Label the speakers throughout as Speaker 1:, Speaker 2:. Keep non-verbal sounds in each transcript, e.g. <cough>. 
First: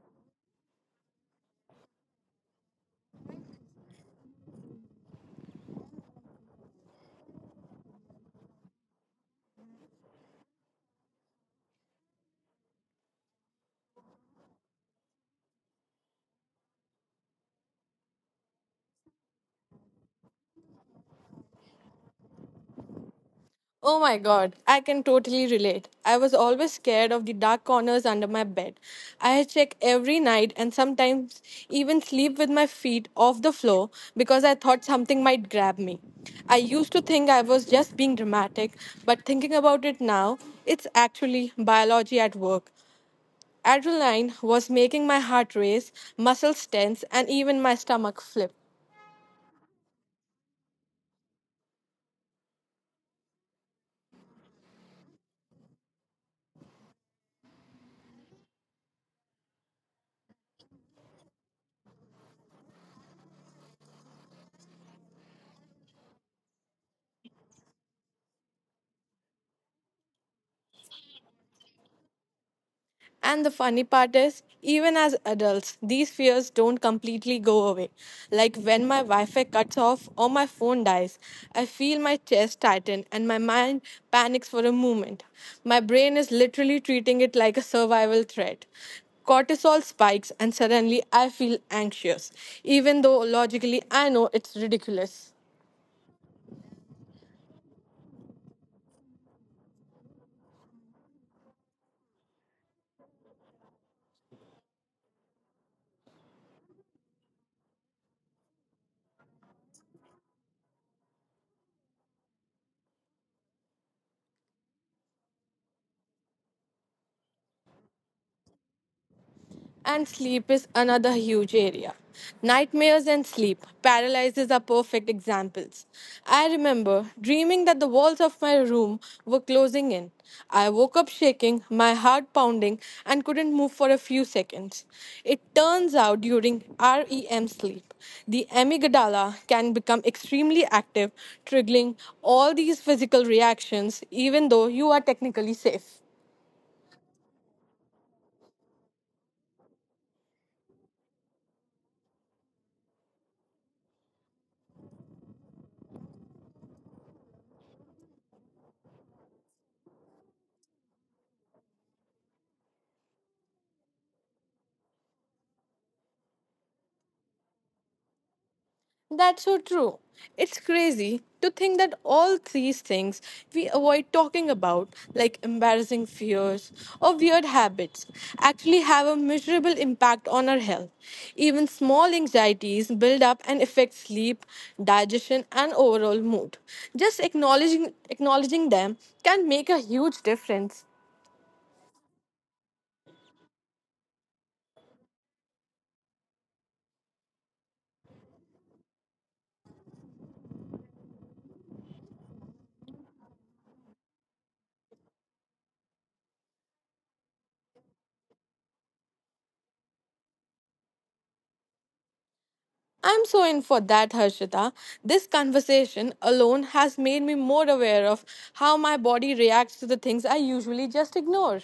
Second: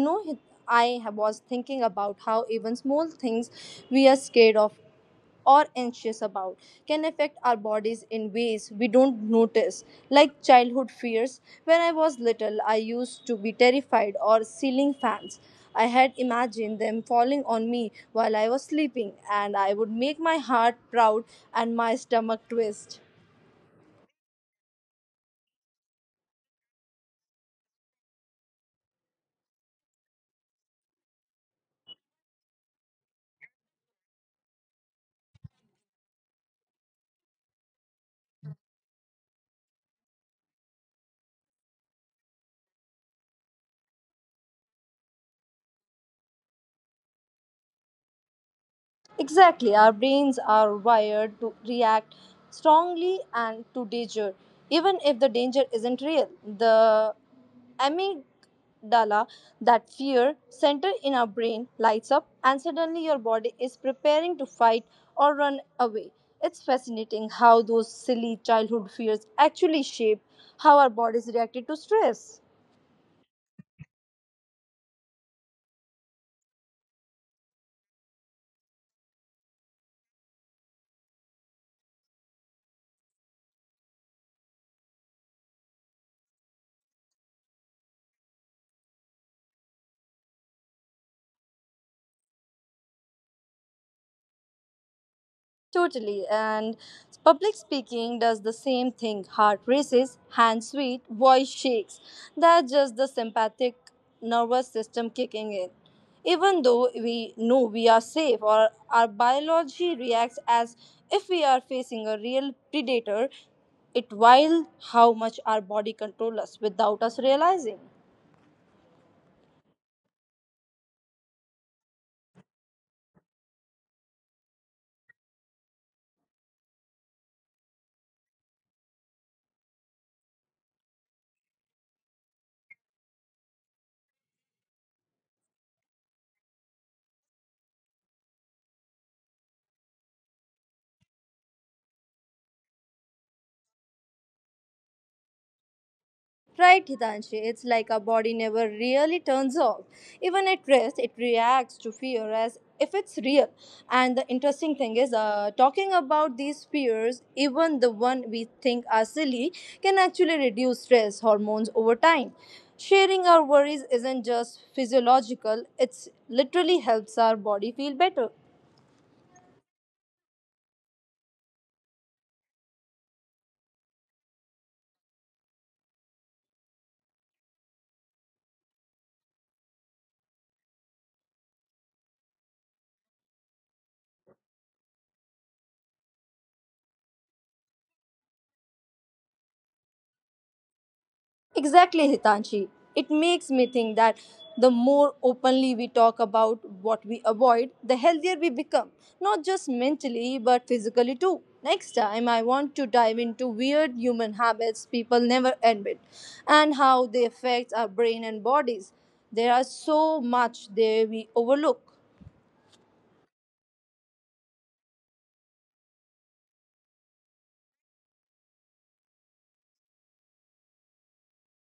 Speaker 1: was thinking about how even small things we are scared of or anxious about can affect our bodies in ways we don't notice, like childhood fears. When I was little, I used to be terrified or ceiling fans. I had imagined them falling on me while I was sleeping, and I would make my heart proud and my stomach twist.
Speaker 2: Oh my god, I can totally relate. I was always scared of the dark corners under my bed. I had check every night and sometimes even sleep with my feet off the floor because I thought something might grab me. I used to think I was just being dramatic, but thinking about it now, it's actually biology at work. Adrenaline was making my heart race, muscles tense, and even my stomach flip.
Speaker 1: Exactly, our brains are wired to react strongly and to danger, even if the danger isn't real. The amygdala, that fear center in our brain, lights up, and suddenly your body is preparing to fight or run away. It's fascinating how those silly childhood fears actually shape how our bodies reacted to stress.
Speaker 2: And the funny part is, even as adults, these fears don't completely go away. Like when my Wi Fi cuts off or my phone dies, I feel my chest tighten and my mind panics for a moment. My brain is literally treating it like a survival threat. Cortisol spikes, and suddenly I feel anxious, even though logically I know it's ridiculous.
Speaker 1: Totally. And public speaking does the same thing. Heart races, hands sweat, voice shakes. That's just the sympathetic nervous system kicking in. Even though we know we are safe or our biology reacts as if we are facing a real predator, it wild how much our body controls us without us realizing.
Speaker 2: And sleep is another huge area. Nightmares and sleep paralyzes are perfect examples. I remember dreaming that the walls of my room were closing in. I woke up shaking, my heart pounding, and couldn't move for a few seconds. It turns out during REM sleep, the amygdala can become extremely active, triggering all these physical reactions, even though you are technically safe.
Speaker 1: Right, Hitanshi, it's like our body never really turns off. Even at rest, it reacts to fear as if it's real. And the interesting thing is, talking about these fears, even the one we think are silly, can actually reduce stress hormones over time. Sharing our worries isn't just physiological, it literally helps our body feel better.
Speaker 2: That's so true. It's crazy to think that all these things we avoid talking about, like embarrassing fears or weird habits, actually have a measurable impact on our health. Even small anxieties build up and affect sleep, digestion, and overall mood. Just acknowledging them can make a huge difference.
Speaker 1: Exactly, Hitanshi. It makes me think that the more openly we talk about what we avoid, the healthier we become, not just mentally but physically too. Next time, I want to dive into weird human habits people never admit and how they affect our brain and bodies. There are so much there we overlook.
Speaker 2: I'm so in for that, Harshita. This conversation alone has made me more aware of how my body reacts to the things I usually just ignore.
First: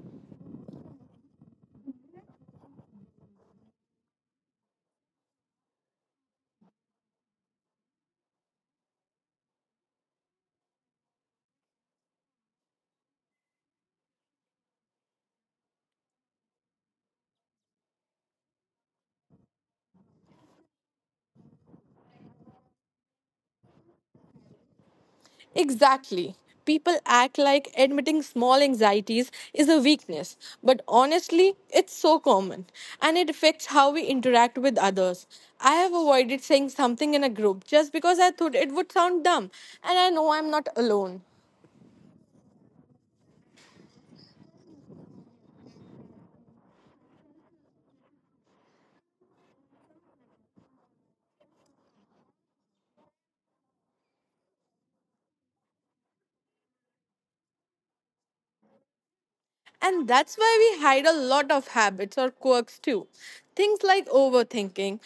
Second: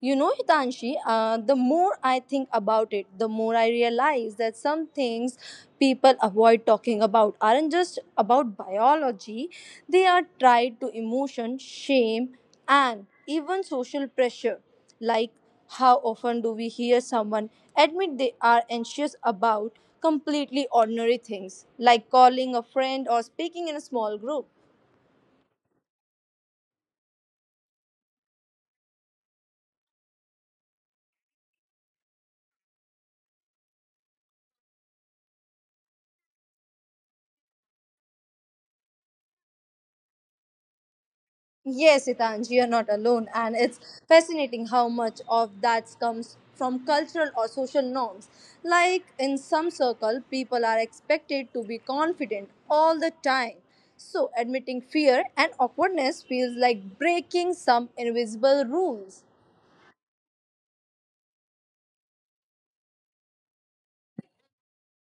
Speaker 1: You know, Hitanshi, the more I think about it, the more I realize that some things people avoid talking about aren't just about biology, they are tied to emotion, shame, and even social pressure. Like, how often do we hear someone admit they are anxious about completely ordinary things, like calling a friend or speaking in a small group?
Speaker 2: Exactly. People act like admitting small anxieties is a weakness, but honestly, it's so common and it affects how we interact with others. I have avoided saying something in a group just because I thought it would sound dumb, and I know I'm not alone.
Speaker 1: Yes, Itanj, you're not alone. And it's fascinating how much of that comes from cultural or social norms. Like in some circle, people are expected to be confident all the time. So admitting fear and awkwardness feels like breaking some invisible rules.
Speaker 2: And that's why we hide a lot of habits or quirks too. Things like overthinking,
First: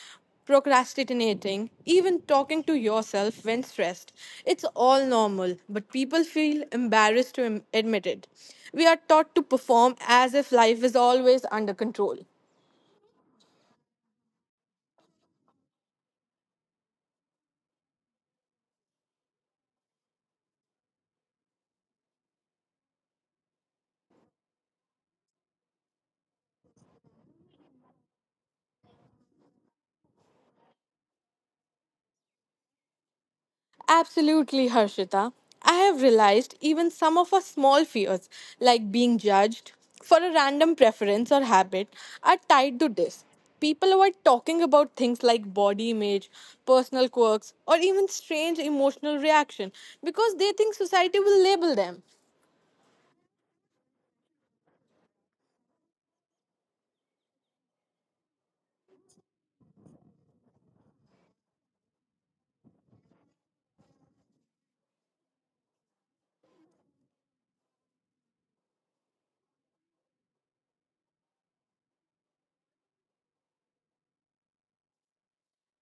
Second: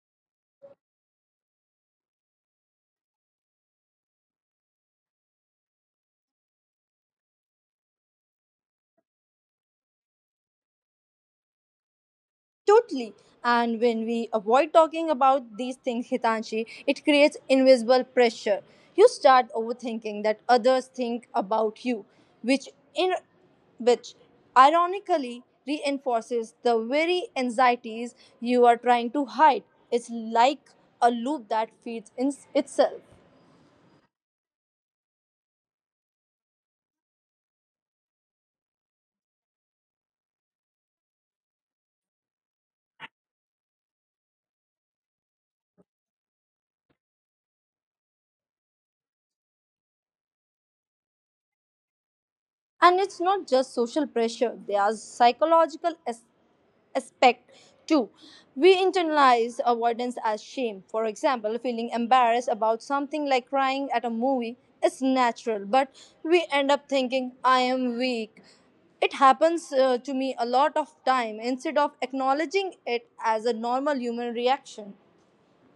Speaker 2: procrastinating, even talking to yourself when stressed. It's all normal, but people feel embarrassed to admit it. We are taught to perform as if life is always under control.
Speaker 1: Totally. And when we avoid talking about these things, Hitanshi, it creates invisible pressure. You start overthinking that others think about you, which in which ironically reinforces the very anxieties you are trying to hide. It's like a loop that feeds in itself.
Speaker 2: Absolutely, Harshita. I have realized even some of our small fears, like being judged for a random preference or habit, are tied to this. People avoid talking about things like body image, personal quirks, or even strange emotional reaction because they think society will label them.
Speaker 1: And it's not just social pressure, there are psychological aspect. Two, we internalize avoidance as shame. For example, feeling embarrassed about something like crying at a movie is natural, but we end up thinking, I am weak. It happens to me a lot of time instead of acknowledging it as a normal human reaction.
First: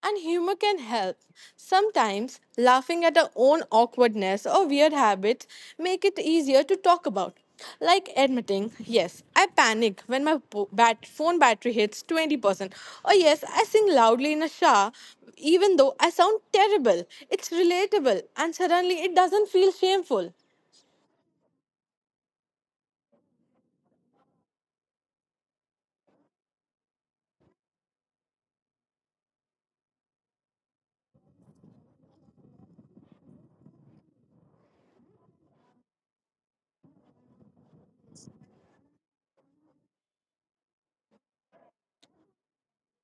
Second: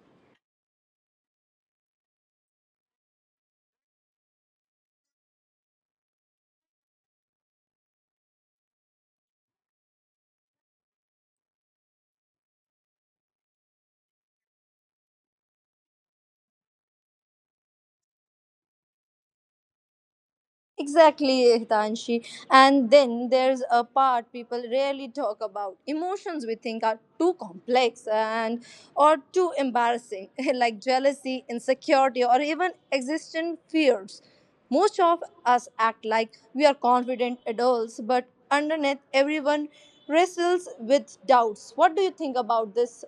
Speaker 2: And humor can help. Sometimes laughing at our own awkwardness or weird habits make it easier to talk about. Like admitting, yes, I panic when my phone battery hits 20%. Or yes, I sing loudly in a shower even though I sound terrible. It's relatable and suddenly it doesn't feel shameful.
Speaker 1: Exactly, Hitanshi. And then there's a part people rarely talk about emotions we think are too complex and or too embarrassing, <laughs> like jealousy, insecurity, or even existent fears. Most of us act like we are confident adults, but underneath, everyone wrestles with doubts. What do you think about this?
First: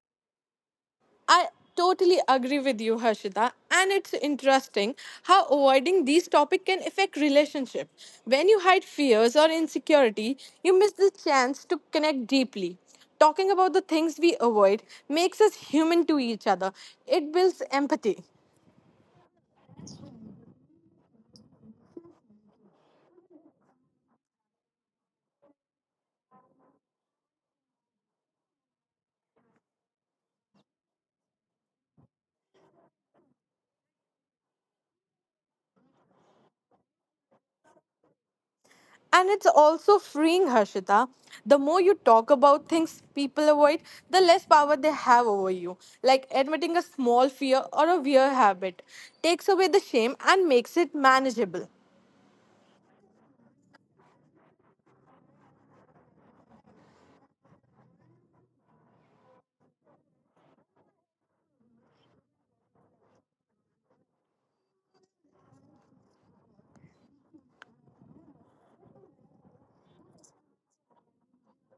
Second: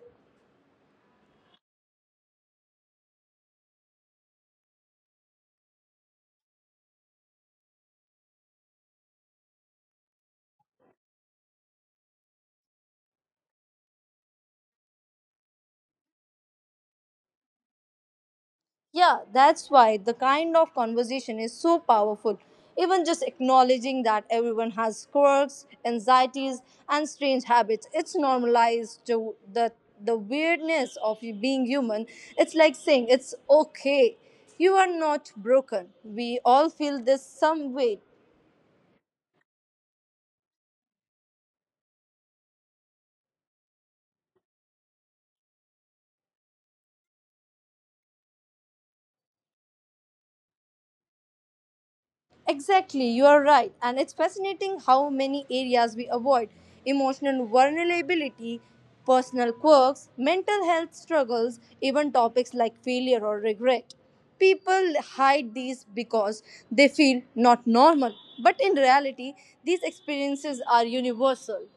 Speaker 2: I totally agree with you, Harshita. And it's interesting how avoiding these topics can affect relationship. When you hide fears or insecurity, you miss the chance to connect deeply. Talking about the things we avoid makes us human to each other. It builds empathy.
Speaker 1: Yeah, that's why the kind of conversation is so powerful. Even just acknowledging that everyone has quirks, anxieties, and strange habits, it's normalized to the weirdness of you being human. It's like saying it's okay. You are not broken. We all feel this some way.
Speaker 2: And it's also freeing, Harshita. The more you talk about things people avoid, the less power they have over you. Like admitting a small fear or a weird habit takes away the shame and makes it manageable.
Speaker 1: Exactly, you are right. And it's fascinating how many areas we avoid emotional vulnerability, personal quirks, mental health struggles, even topics like failure or regret. People hide these because they feel not normal. But in reality, these experiences are universal.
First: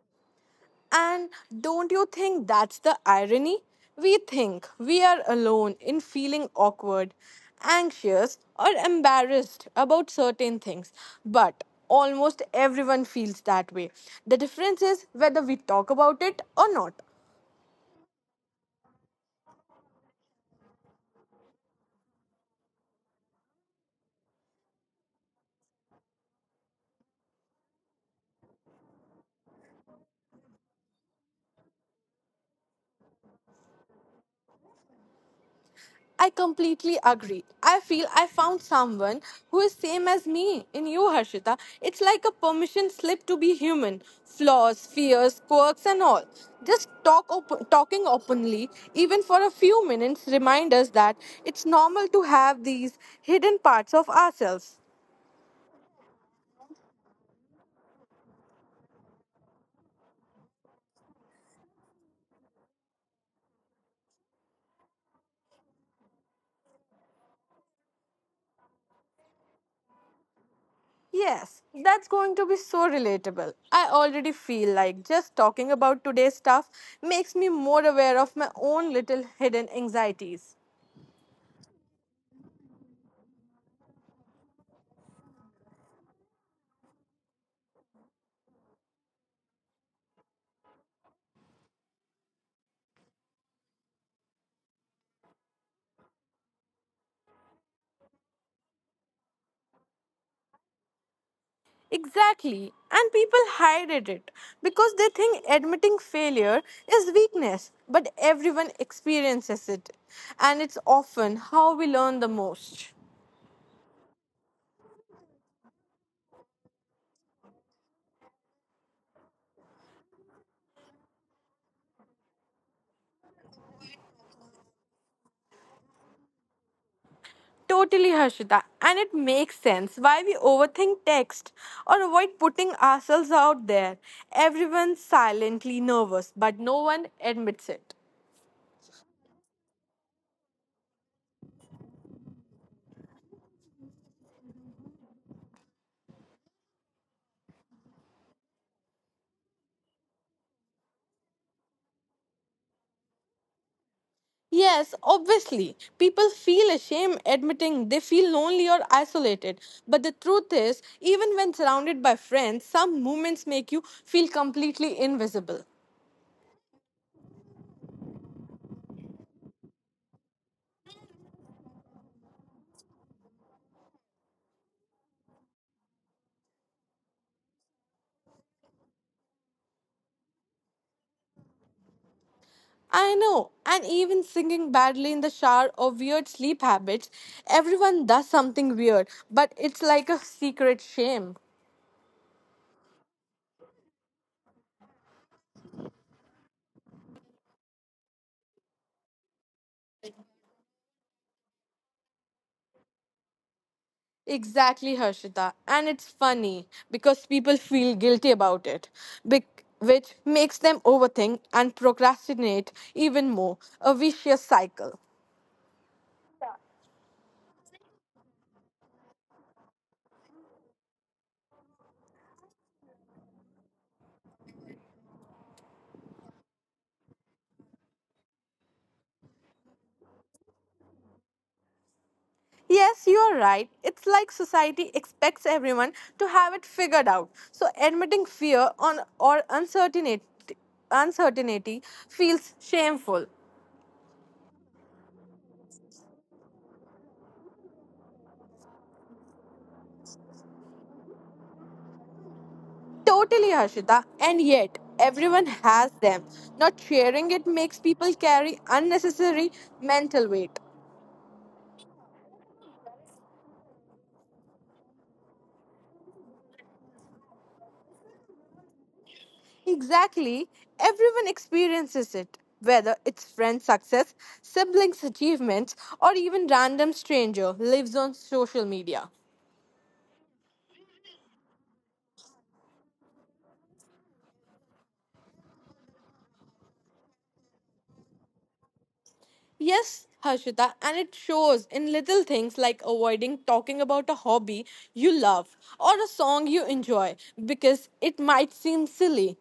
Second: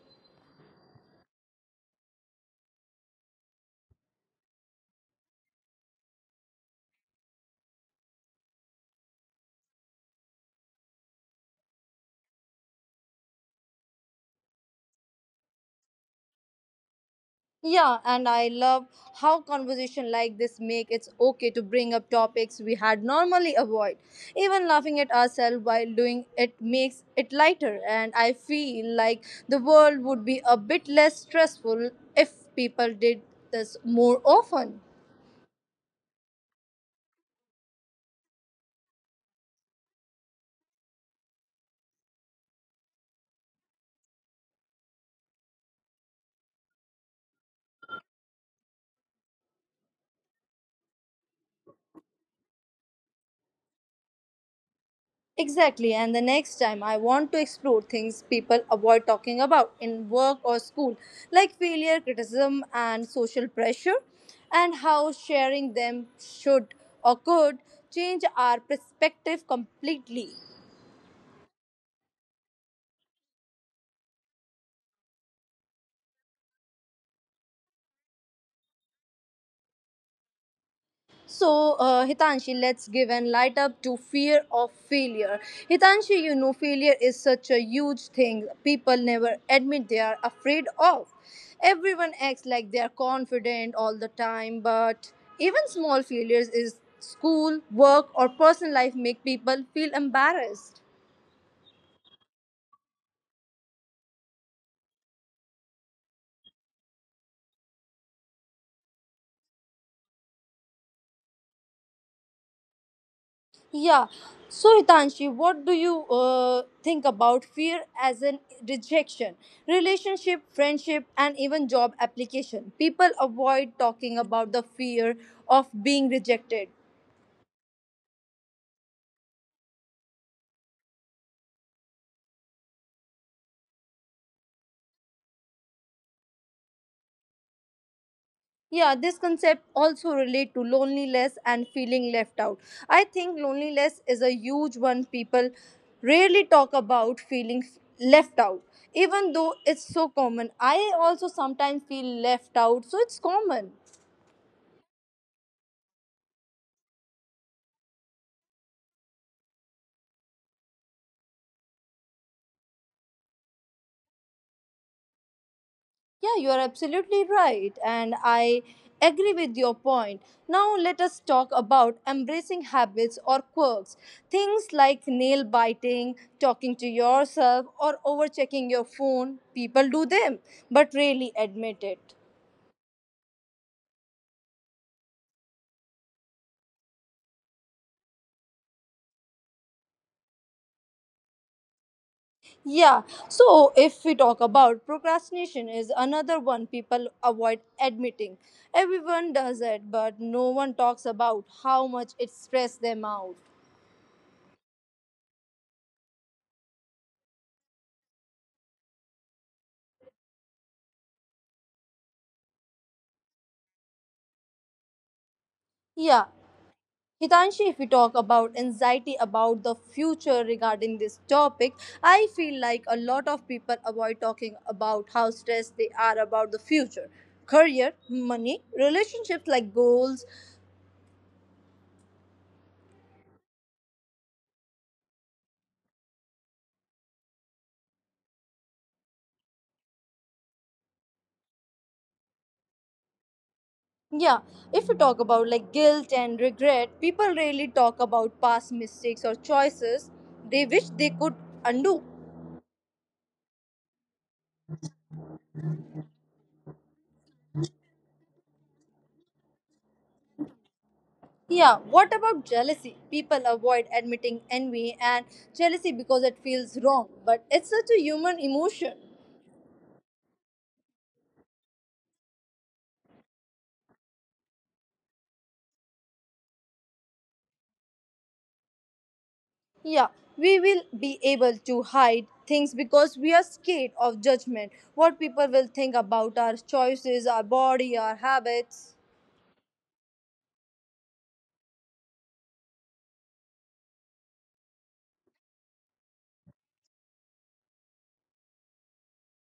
Speaker 2: And don't you think that's the irony? We think we are alone in feeling awkward, anxious, or embarrassed about certain things, but almost everyone feels that way. The difference is whether we talk about it or not.
Speaker 1: Yeah, and I love how conversation like this make it's okay to bring up topics we had normally avoid. Even laughing at ourselves while doing it makes it lighter and I feel like the world would be a bit less stressful if people did this more often.
Speaker 2: I completely agree. I feel I found someone who is same as me in you, Harshita. It's like a permission slip to be human, flaws, fears, quirks, and all. Just talking openly, even for a few minutes, remind us that it's normal to have these hidden parts of ourselves.
Speaker 1: Exactly, and the next time I want to explore things people avoid talking about in work or school, like failure, criticism, and social pressure, and how sharing them should or could change our perspective completely.
Speaker 2: Yes, that's going to be so relatable. I already feel like just talking about today's stuff makes me more aware of my own little hidden anxieties.
Speaker 1: So, Hitanshi, let's give and light up to fear of failure. Hitanshi, you know, failure is such a huge thing people never admit they are afraid of. Everyone acts like they are confident all the time, but even small failures is school, work, or personal life make people feel embarrassed.
Speaker 2: Exactly. And people hide it because they think admitting failure is weakness, but everyone experiences it. And it's often how we learn the most.
Speaker 1: Yeah. So, Hitanshi, what do you think about fear as an rejection? Relationship, friendship, and even job application. People avoid talking about the fear of being rejected.
Speaker 2: Totally, Harshita. And it makes sense why we overthink text or avoid putting ourselves out there. Everyone's silently nervous, but no one admits it.
Speaker 1: Yeah, this concept also relate to loneliness and feeling left out. I think loneliness is a huge one people rarely talk about feeling left out. Even though it's so common, I also sometimes feel left out, so it's common.
Speaker 2: Yes, obviously. People feel ashamed admitting they feel lonely or isolated. But the truth is, even when surrounded by friends, some moments make you feel completely invisible.
Speaker 1: Yeah, you are absolutely right, and I agree with your point. Now, let us talk about embracing habits or quirks. Things like nail biting, talking to yourself, or overchecking your phone. People do them, but rarely admit it.
Speaker 2: I know, and even singing badly in the shower or weird sleep habits, everyone does something weird, but it's like a secret shame.
Speaker 1: Yeah, so if we talk about procrastination, is another one people avoid admitting. Everyone does it, but no one talks about how much it stresses them out.
Speaker 2: Exactly, Harshita. And it's funny because people feel guilty about it, which makes them overthink and procrastinate even more. A vicious cycle.
Speaker 1: Yeah, Hitanshi, if we talk about anxiety about the future regarding this topic, I feel like a lot of people avoid talking about how stressed they are about the future. Career, money, relationships like goals.
Speaker 2: Yes, you are right. It's like society expects everyone to have it figured out. So admitting fear on or uncertainty feels shameful.
Speaker 1: Yeah, if we talk about like guilt and regret, people rarely talk about past mistakes or choices they wish they could undo.
Speaker 2: Totally, Harshita. And yet, everyone has them. Not sharing it makes people carry unnecessary mental weight.
Speaker 1: Yeah, what about jealousy? People avoid admitting envy and jealousy because it feels wrong, but it's such a human emotion.
Speaker 2: Exactly. Everyone experiences it, whether it's friend success, siblings' achievements, or even random stranger lives on social media.
Speaker 1: Yeah, we will be able to hide things because we are scared of judgment. What people will think about our choices, our body, our habits.
Speaker 2: Yes, Harshita, and it shows in little things like avoiding talking about a hobby you love or a song you enjoy because it might seem silly.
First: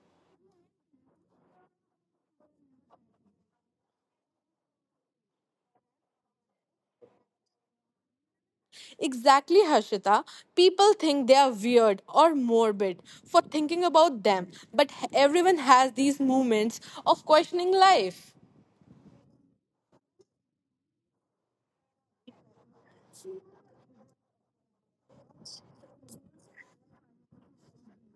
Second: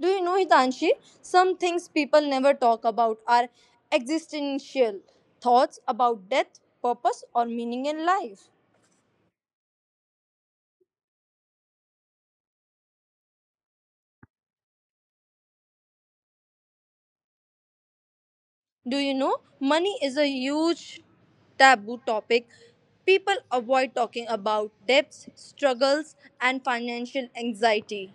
Speaker 1: Do you know, Hitanshi? Some things people never talk about are existential thoughts about death, purpose, or meaning in life.
Speaker 2: Exactly, Harshita. People think they are weird or morbid for thinking about them, but everyone has these moments of questioning life.
Speaker 1: Do you know? Money is a huge taboo topic. People avoid talking about debts, struggles, and financial anxiety.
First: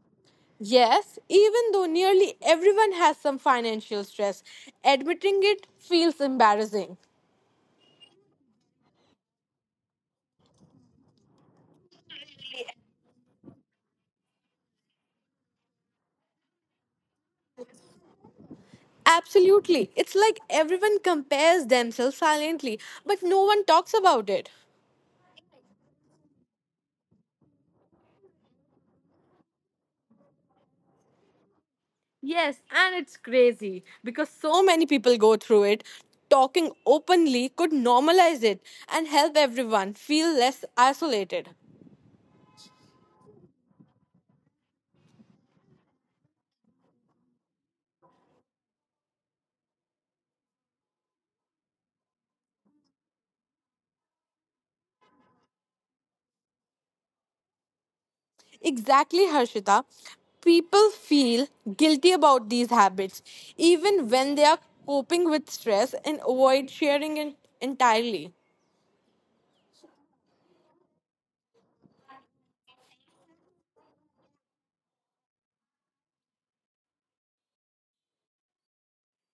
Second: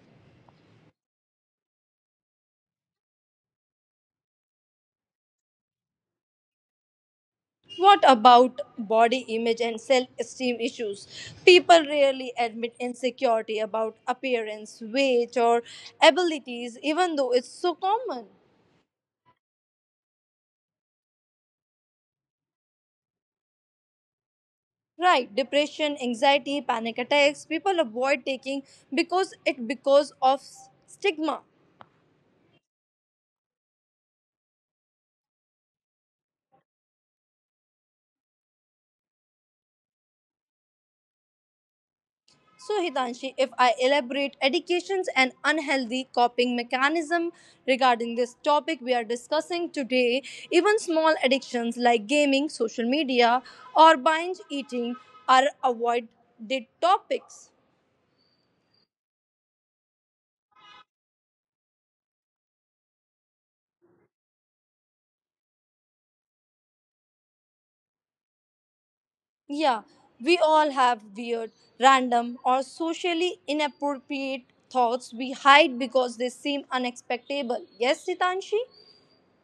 Speaker 2: Yes, even though nearly everyone has some financial stress, admitting it feels embarrassing.
Speaker 1: What about body image and self esteem issues? People rarely admit insecurity about appearance, weight, or abilities, even though it's so common.
Speaker 2: Absolutely. It's like everyone compares themselves silently, but no one talks about it.
Speaker 1: Right, depression, anxiety, panic attacks, people avoid taking because it because of stigma.
Speaker 2: Yes, and it's crazy because so many people go through it. Talking openly could normalize it and help everyone feel less isolated.
Speaker 1: So, Hitanshi, if I elaborate addictions and unhealthy coping mechanism regarding this topic we are discussing today, even small addictions like gaming, social media, or binge eating are avoided topics.
Speaker 2: Exactly, Harshita. People feel guilty about these habits, even when they are coping with stress and avoid sharing it entirely.
Speaker 1: Yeah, we all have weird, random, or socially inappropriate thoughts we hide because they seem unexpectable. Yes, Hitanshi?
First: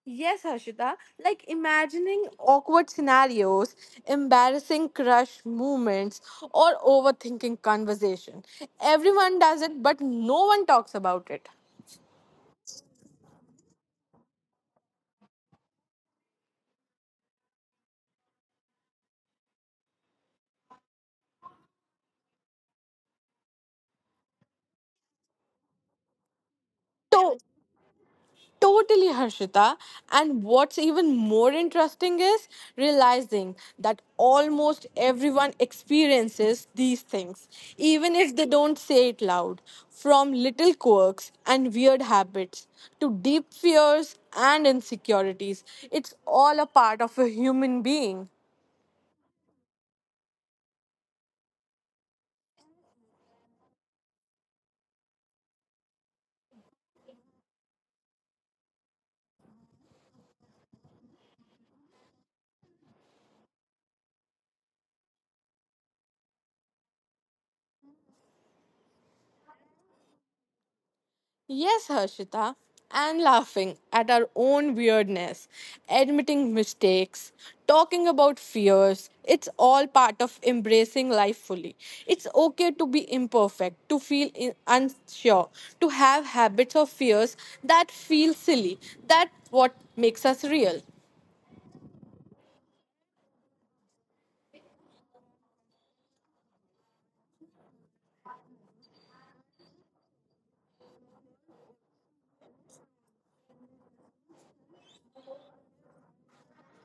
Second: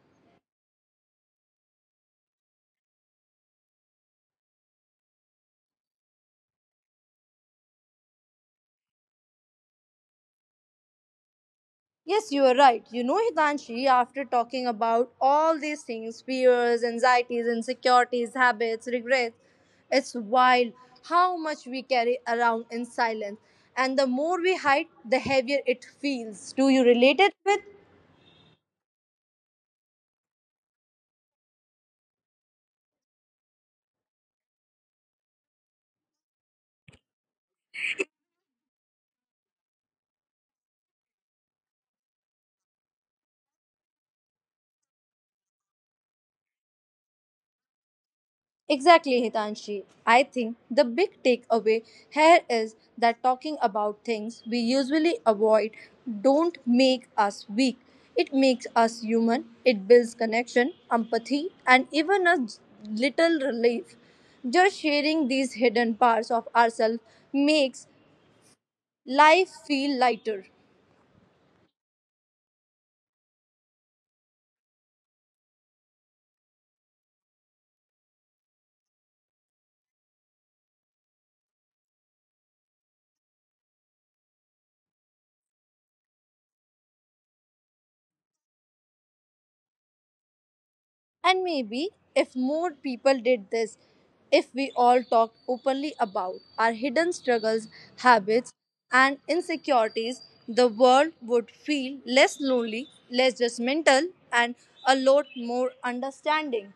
Speaker 2: Yes, Harshita. Like imagining awkward scenarios, embarrassing crush moments, or overthinking conversation. Everyone does it, but no one talks about it.
Speaker 1: Yes, you are right. You know, Hitanshi, after talking about all these things fears, anxieties, insecurities, habits, regrets it's wild how much we carry around in silence. And the more we hide, the heavier it feels. Do you relate it with?
Speaker 2: Totally, Harshita. And what's even more interesting is realizing that almost everyone experiences these things, even if they don't say it loud. From little quirks and weird habits to deep fears and insecurities, it's all a part of a human being.
Speaker 1: Exactly, Hitanshi. I think the big takeaway here is that talking about things we usually avoid don't make us weak. It makes us human. It builds connection, empathy, and even a little relief. Just sharing these hidden parts of ourselves makes life feel lighter.
Speaker 2: Yes, Harshita, and laughing at our own weirdness, admitting mistakes, talking about fears. It's all part of embracing life fully. It's okay to be imperfect, to feel unsure, to have habits or fears that feel silly. That's what makes us real.
Speaker 1: And maybe if more people did this, if we all talked openly about our hidden struggles, habits, and insecurities, the world would feel less lonely, less judgmental, and a lot more understanding.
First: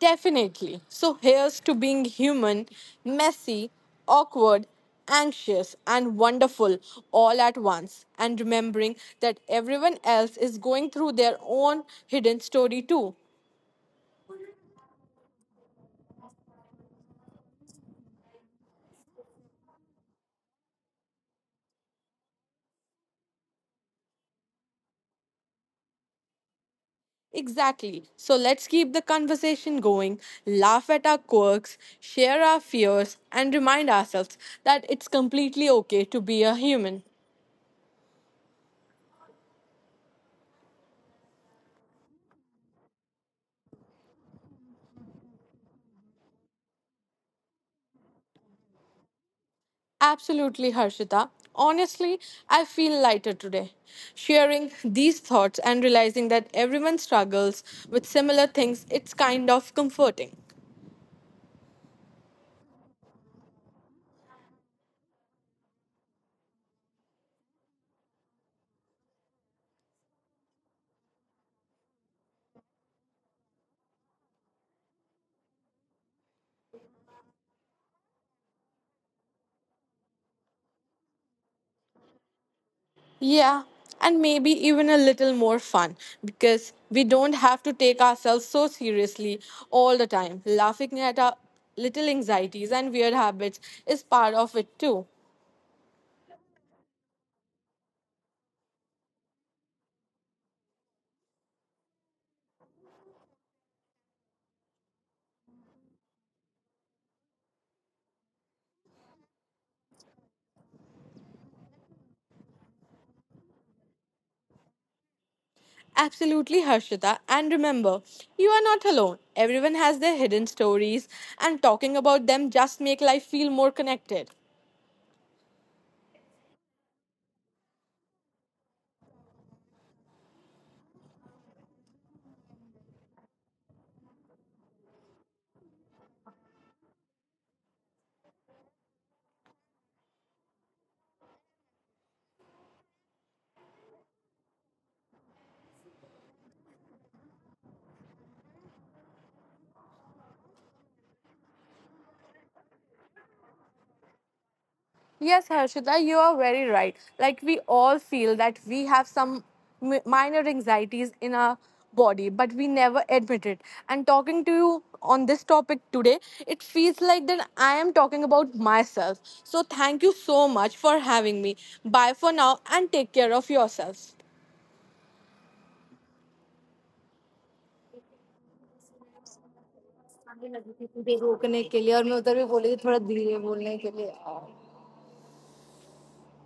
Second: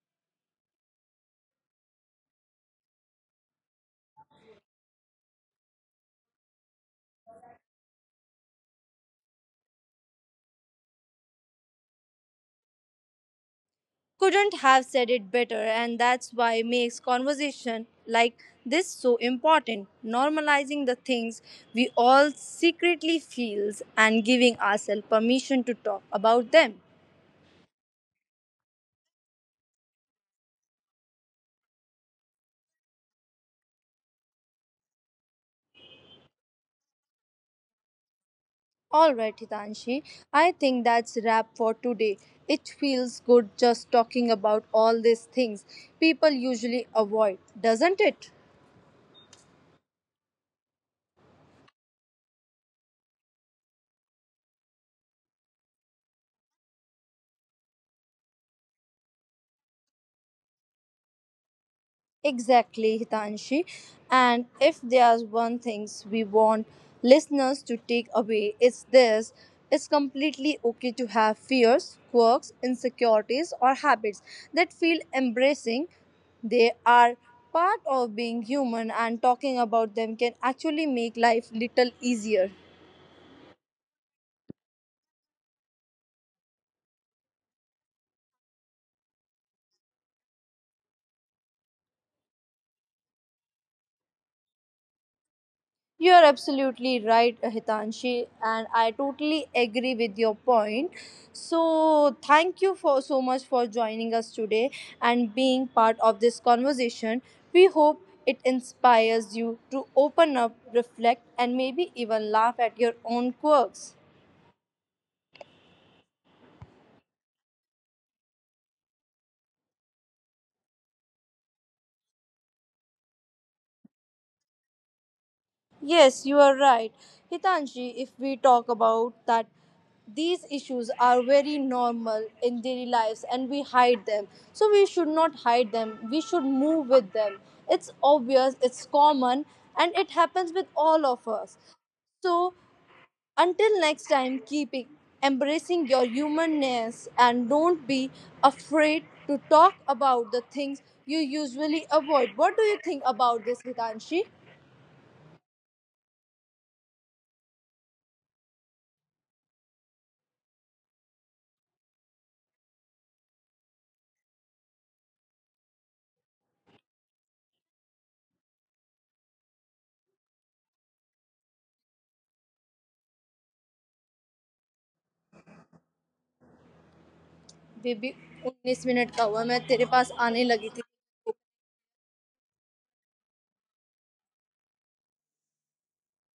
Speaker 2: Definitely. So here's to being human, messy, awkward, anxious, and wonderful all at once. And remembering that everyone else is going through their own hidden story too.
Speaker 1: Couldn't have said it better, and that's why makes conversation like this so important. Normalizing the things we all secretly feels and giving ourselves permission to talk about them.
Speaker 2: Exactly. So let's keep the conversation going, laugh at our quirks, share our fears, and remind ourselves that it's completely okay to be a human.
Speaker 1: All right, Hitanshi. I think that's wrap for today. It feels good just talking about all these things people usually avoid, doesn't it?
Speaker 2: Absolutely, Harshita. Honestly, I feel lighter today. Sharing these thoughts and realizing that everyone struggles with similar things, it's kind of comforting.
Speaker 1: Exactly, Hitanshi. And if there's one thing we want listeners to take away, it's this it's completely okay to have fears, quirks, insecurities, or habits that feel embracing. They are part of being human, and talking about them can actually make life little easier.
Speaker 2: Yeah, and maybe even a little more fun because we don't have to take ourselves so seriously all the time. Laughing at our little anxieties and weird habits is part of it too.
Speaker 1: You are absolutely right, Hitanshi, and I totally agree with your point. So, thank you for so much for joining us today and being part of this conversation. We hope it inspires you to open up, reflect, and maybe even laugh at your own quirks.
Speaker 2: Absolutely, Harshita. And remember, you are not alone. Everyone has their hidden stories, and talking about them just make life feel more connected.
Speaker 1: Yes, you are right. Hitanshi, if we talk about that, these issues are very normal in daily lives and we hide them. So we should not hide them. We should move with them. It's obvious, it's common, and it happens with all of us. So until next time, keep embracing your humanness and don't be afraid to talk about the things you usually avoid. What do you think about this, Hitanshi?
Speaker 2: Yes, Harshita, you are very right. Like we all feel that we have some minor anxieties in our body, but we never admit it. And talking to you on this topic today, it feels like that I am talking about myself. So thank you so much for having me. Bye for now, and take care of yourselves.
Speaker 1: Baby उन्नीस minute का हुआ मैं तेरे पास
Speaker 2: सामने
Speaker 1: आने
Speaker 2: लगी
Speaker 1: लगी
Speaker 2: थी
Speaker 1: थी
Speaker 2: मुझे रोकने के लिए और मैं उधर भी बोली थी थोड़ा धीरे बोलने के लिए और